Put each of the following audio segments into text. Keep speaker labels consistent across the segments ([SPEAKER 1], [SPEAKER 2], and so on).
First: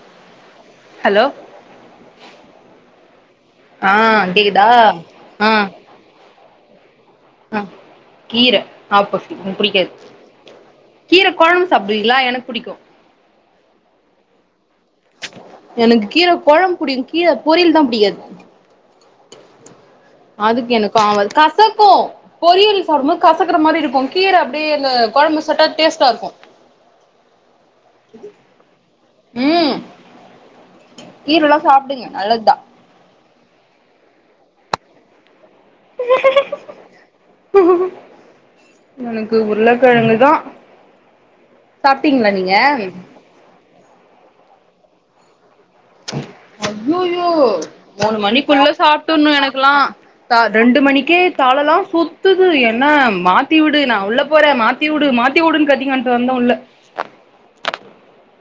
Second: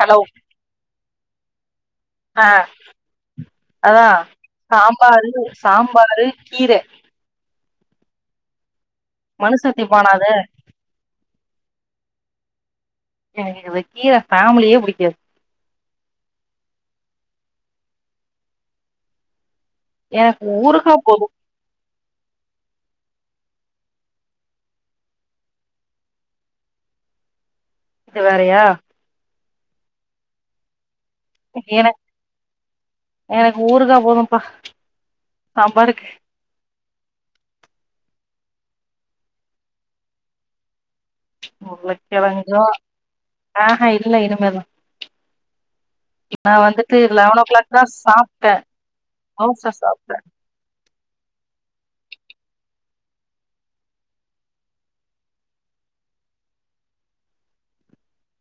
[SPEAKER 1] Hello
[SPEAKER 2] hello
[SPEAKER 1] ஆ
[SPEAKER 2] ஆ
[SPEAKER 1] அதா
[SPEAKER 2] கேக்குதா
[SPEAKER 1] சாம்பாரு
[SPEAKER 2] ஆ
[SPEAKER 1] சாம்பாரு கீர
[SPEAKER 2] ஆ கீர ஆப்போசிட் எனக்கு
[SPEAKER 1] மனுச
[SPEAKER 2] புடிக்காது
[SPEAKER 1] திம்பானா அத
[SPEAKER 2] கீர கொழம்பு சாப்புடுவீங்களா எனக் புடிக்கு
[SPEAKER 1] எனக்கு இந்த கீர ஃபேமிலியே புடிக்காது
[SPEAKER 2] எனக்கு கீர கொழம் புடிக்கு கீர பொரியல் தாம் புடிக்காது
[SPEAKER 1] எனக்கு
[SPEAKER 2] அதுக்
[SPEAKER 1] ஊருகா
[SPEAKER 2] எனக்கு
[SPEAKER 1] போது
[SPEAKER 2] ஆவாது‌ கசக்கு பொரியல் சாப்புடும்போது கசக்கற மாரி இருக்கு கீர அப்டியே இந்த கொழம்பு சாப்டா டேஸ்ட்டா இருக்கு
[SPEAKER 1] இது வேறயா
[SPEAKER 2] ம் கீரெல்லா
[SPEAKER 1] எனக்கு
[SPEAKER 2] சாப்புடுங்க நல்லதா
[SPEAKER 1] எனக்கு ஊறுகா போதும்ப்பா சாம்பாருக்கு
[SPEAKER 2] எனக்கு உருளக்கெழங்குதா சாப்ட்டீங்களா நீங்க
[SPEAKER 1] ஆ ஹா இல்ல இனிமேதா நா வந்துட்டு
[SPEAKER 2] அய்யோயோ
[SPEAKER 1] லெவன் ஓ கிளாக் தா
[SPEAKER 2] ஒரு
[SPEAKER 1] சாப்ட்டே
[SPEAKER 2] மணிக்குள்ள சாப்டுன்னும்
[SPEAKER 1] தோச
[SPEAKER 2] எனக்குலாம்
[SPEAKER 1] சாப்ட்டே
[SPEAKER 2] சாட் ரெண்டு மணிக்கே தலலா சுத்துது என்ன மாத்தி விடு நா உள்ள போற மாத் மாத்தி உடு மாத்தி உடுன் கத்தின்னுகடந்து வந்த உள்ள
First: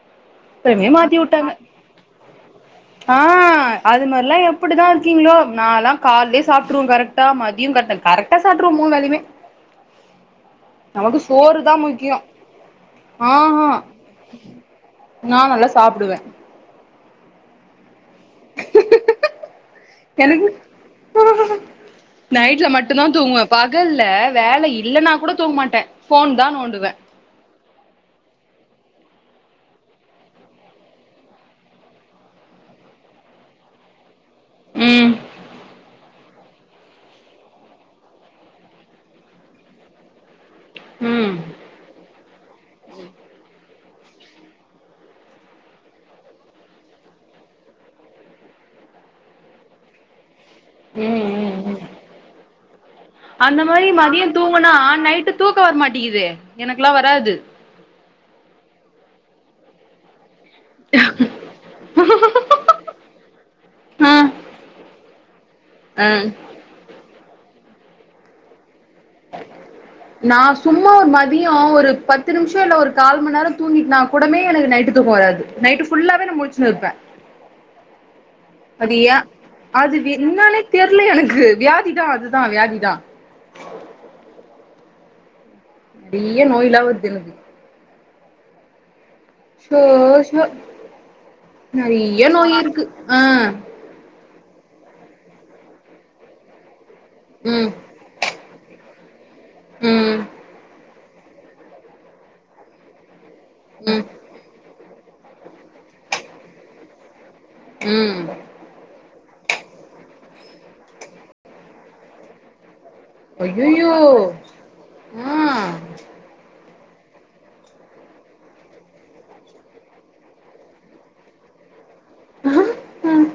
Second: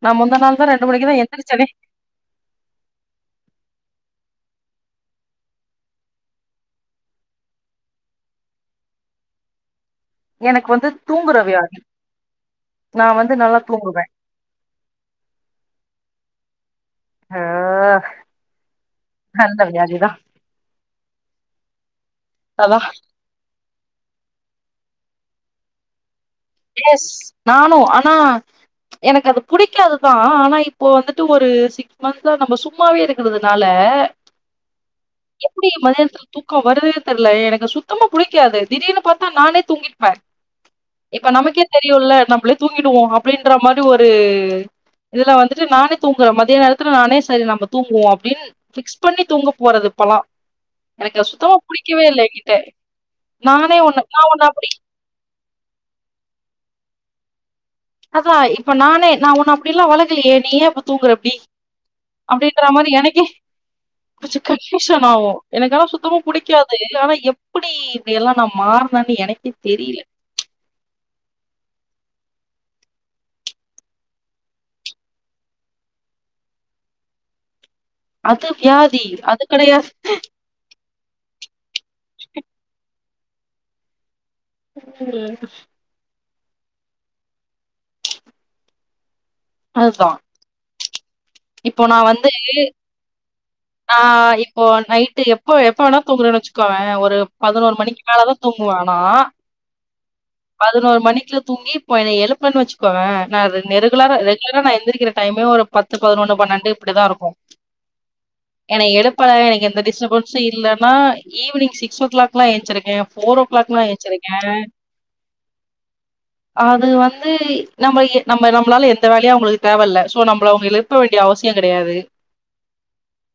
[SPEAKER 1] நா முந்தா நாள் தா ரெண்டு
[SPEAKER 2] அப்புறமே
[SPEAKER 1] மணிக்குதா
[SPEAKER 2] மாத்தி விட்டாங்க
[SPEAKER 1] எந்துருச்சனே
[SPEAKER 2] [inaudible] ஆ அது மாரிலா எப்புடிதா இருக்கீங்களோ நால்லா கால்லயே சாப்ட்ருவ கரெக் ட்டா மதியோங் காட்ன கரெக்ட்டா கரெக்டா சாப்ட்ருவ மூணு வேலையுமே
[SPEAKER 1] எனக்கு வந்து
[SPEAKER 2] நமக்கு
[SPEAKER 1] தூங்குற
[SPEAKER 2] சோறு தா
[SPEAKER 1] வியாதி
[SPEAKER 2] முக்கியோ
[SPEAKER 1] நா வந்து நல்லா
[SPEAKER 2] ஆஹா
[SPEAKER 1] தூங்குவே
[SPEAKER 2] நா நல்லா சாப்புடுவ
[SPEAKER 1] அயோ
[SPEAKER 2] எனக்கு நைட்ல
[SPEAKER 1] அதா
[SPEAKER 2] மட்டுந்தா தூங்குவ பகல்ல வேலை இல்லன்னா கூட தூங்க மாட்ட ஃபோன் தா நோண்
[SPEAKER 1] எஸ் நானு ஆனா எனக்கு அது புடிக்காதுதா ஆனா இப்போ வந்துட்டு ஒரு சிக் மந்த்தா நம்ம சூப் சும்மாவே இருக்கறதுனால
[SPEAKER 2] ம்
[SPEAKER 1] எப்புடி மதியானத்துல தூக்கோ வருதுன்னே தெர்ல எனக்கு சுத்தமா புடிக்காது திடீர்னு பாத்தா நானே தூங்கிர்ப்ப இப்ப
[SPEAKER 2] ம்
[SPEAKER 1] நமக்கே தெரியுல்ல நம்மளே தூங்கிடுவோ அப்டின்ற மாரி ஒரு இதுல வந்துட்டு நானே தூங்கற மதிய நேரத்துல நானே சேரி நம்ம தூங்குவோ அப்டின் ஃபிக்ஸ் பண்ணி தூங்க போறது இப்பல்லா
[SPEAKER 2] ம்
[SPEAKER 1] எனக்கு அது சுத்தமா
[SPEAKER 2] ம் ம்
[SPEAKER 1] புடிக்கவே இல்ல எங்கிட்ட நானே ஒன்னு நா ஒன்னு அப்புடி
[SPEAKER 2] தூக்கோ வரமாட்டிக்குது எனக்குலா வராது
[SPEAKER 1] அதா இப்போ நானே நா உன்ன அப்டி எல்லா வளக்குலயேன் நீ ஏ இப்ப தூங்குற இப்டி அப்டின்ற மாரி எனக்கே
[SPEAKER 2] ஆ
[SPEAKER 1] கொஞ்சோ கண்பியூஷன் ஆவு எனக்குன்னா
[SPEAKER 2] ஆ
[SPEAKER 1] சுத்தமா புடி க்காது ஆனா எப்புடி இப்டியெல்லா நா மாறுனனே எனக்கே தெரியில
[SPEAKER 2] நா சும்மா ஒரு மதியோ ஒரு பத்து நிம்ஷோ இல்ல ஒரு கால்மன் நேரோ தூங்கிட்னா கூடமே எனக்கு நைட்டு தூக்கோ வராது நைட்டு ஃபுல்லாவே நா முழுச்சுனு இருப்ப
[SPEAKER 1] அது வியாதி அது கெடையாது
[SPEAKER 2] தெர்லியே எனக்கு வியாதிதா அதுதா வியாதி தா
[SPEAKER 1] ம்
[SPEAKER 2] நீயே நோயில்லாம இருக்கு எனக்கு சோ
[SPEAKER 1] அதுதான்.
[SPEAKER 2] சோ
[SPEAKER 1] இப்போ
[SPEAKER 2] நறையா நோய் இருக்கு ஆ
[SPEAKER 1] ஆ இப்போ நைட்டு எப்போ எப்ப வேணா தூங்குறன்னு வெச்சுக்கோவே ஒரு
[SPEAKER 2] ம்
[SPEAKER 1] பதுனோரு மணிக்கு மேலதா தூங்குவ நா
[SPEAKER 2] ம்
[SPEAKER 1] பதுனோரு மணிக்கு தூங்கி இப்போ என்ன எழுப்பண்ணு வச்சுகோவே நா அது
[SPEAKER 2] ம்
[SPEAKER 1] நெருகுலரா ரெ குலரா நா எந்திரிக்கிற டைமே ஒரு பத்து பதினொன்னு பன்னெண்டு இப்டிதா இருக்கு
[SPEAKER 2] ம்
[SPEAKER 1] என்ன எலுப்ப எனக்கு எந்த டிஸ்டப்பன்ஸு இல்லன்னா ஈவ்னிங் சிக்ஸ் ஓ கிளாக்லா ஏஞ்ச்சிருக்கே ஃபோர் ஓ கிளாக்லா ஏஞ்ச்சிருக்கே
[SPEAKER 2] ம்
[SPEAKER 1] அது வந்து நம்ம எ நம்ம நம்மளால எந்த வேலையு அவுங்களுக்கு தேவெல்ல சோ நம்மள அவங்க எழு ப்ப வேண்டிய அவசியோ கெடையாது
[SPEAKER 2] ம் ம்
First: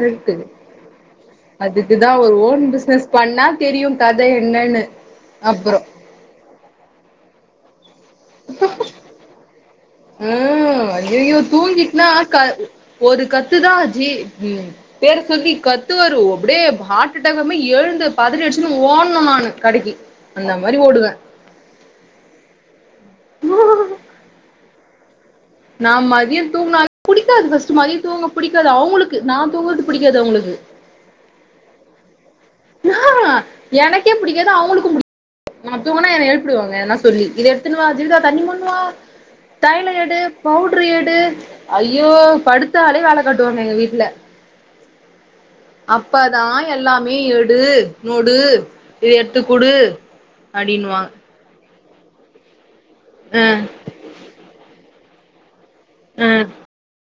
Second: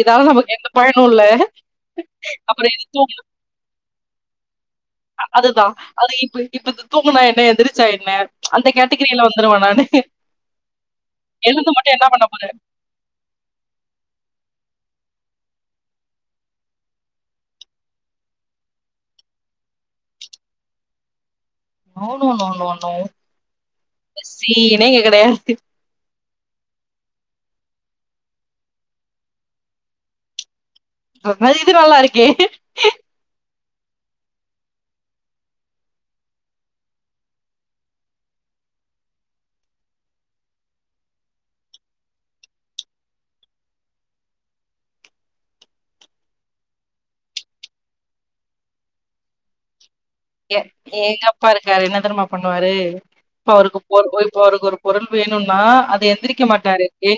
[SPEAKER 1] இதால நமக்கு எந்த பயனு இல்ல
[SPEAKER 2] அதுக்குதா ஒரு ஓன்
[SPEAKER 1] அப்புறோ இது
[SPEAKER 2] பிஸ்னஸ்
[SPEAKER 1] தூங்குனா
[SPEAKER 2] பண்ணா தெரியும கத என்னான்னு
[SPEAKER 1] அ அதுதா அது இப்ப இப்ப து தூங்குனா என்ன எந்திரிச்சா என்ன அந்த கேட்டகிரில வந்துருவ நானு
[SPEAKER 2] ம் ஐயையோ
[SPEAKER 1] எழுந்து மட்டு
[SPEAKER 2] தூங்கிட்னா
[SPEAKER 1] என்னா பண்ண
[SPEAKER 2] க
[SPEAKER 1] போது
[SPEAKER 2] ஒரு கத்துதா ஜி ம் பேர சொல்லி கத்துவாரு அப்டியே பாட்டுதாங்காம எழுந்து பதரியடுச்சுன்னு ஓடனு நானு கடைக்கி அந்த மாரி ஓடுவ
[SPEAKER 1] நோ நோ நோ நோ சீனே இங்க கெடையாது
[SPEAKER 2] நா மதியோ தூங்க்னாலே புடிக்காது ஃபஸ்ட்டு மதியோ தூங்க புடிக்காது அவுங்குளுக்கு நா தூங்கற்து புடிக்காது அவுங்களுக்கு
[SPEAKER 1] ஆ இது நல்லா இருக்கே
[SPEAKER 2] நாஎனக்கே புடிக்காது அவுங்குளுக்கு புடிக்காது நா தூங்கனா என எழுப்பிடுவாங்க எதனா சொல்லி இத எடுத்துனு வா ஜீவிதா அத எடுத்துவா தண்ணி மொண்டு வா தைலோ எடு பவுட்று எடு ஐயோ படுத்தாலே வேல காட்டுவாங்க எங்க வீட்டுல அப்பதா எல்லாமே எடு இது மூடு இத எத்து குடு
[SPEAKER 1] எ
[SPEAKER 2] அப்டின்னுவாங்க
[SPEAKER 1] எங்க அப்பா இருக்காரே என்ன தெரிமா பண்ணுவாரு
[SPEAKER 2] அ
[SPEAKER 1] இப்ப அவருக்கு பொறு ஒயிப் இப்ப அவருக்கு ஒரு பொருள் வேணுனா அத
[SPEAKER 2] அ
[SPEAKER 1] எந்திரிக்க மாட்டாரு ஏ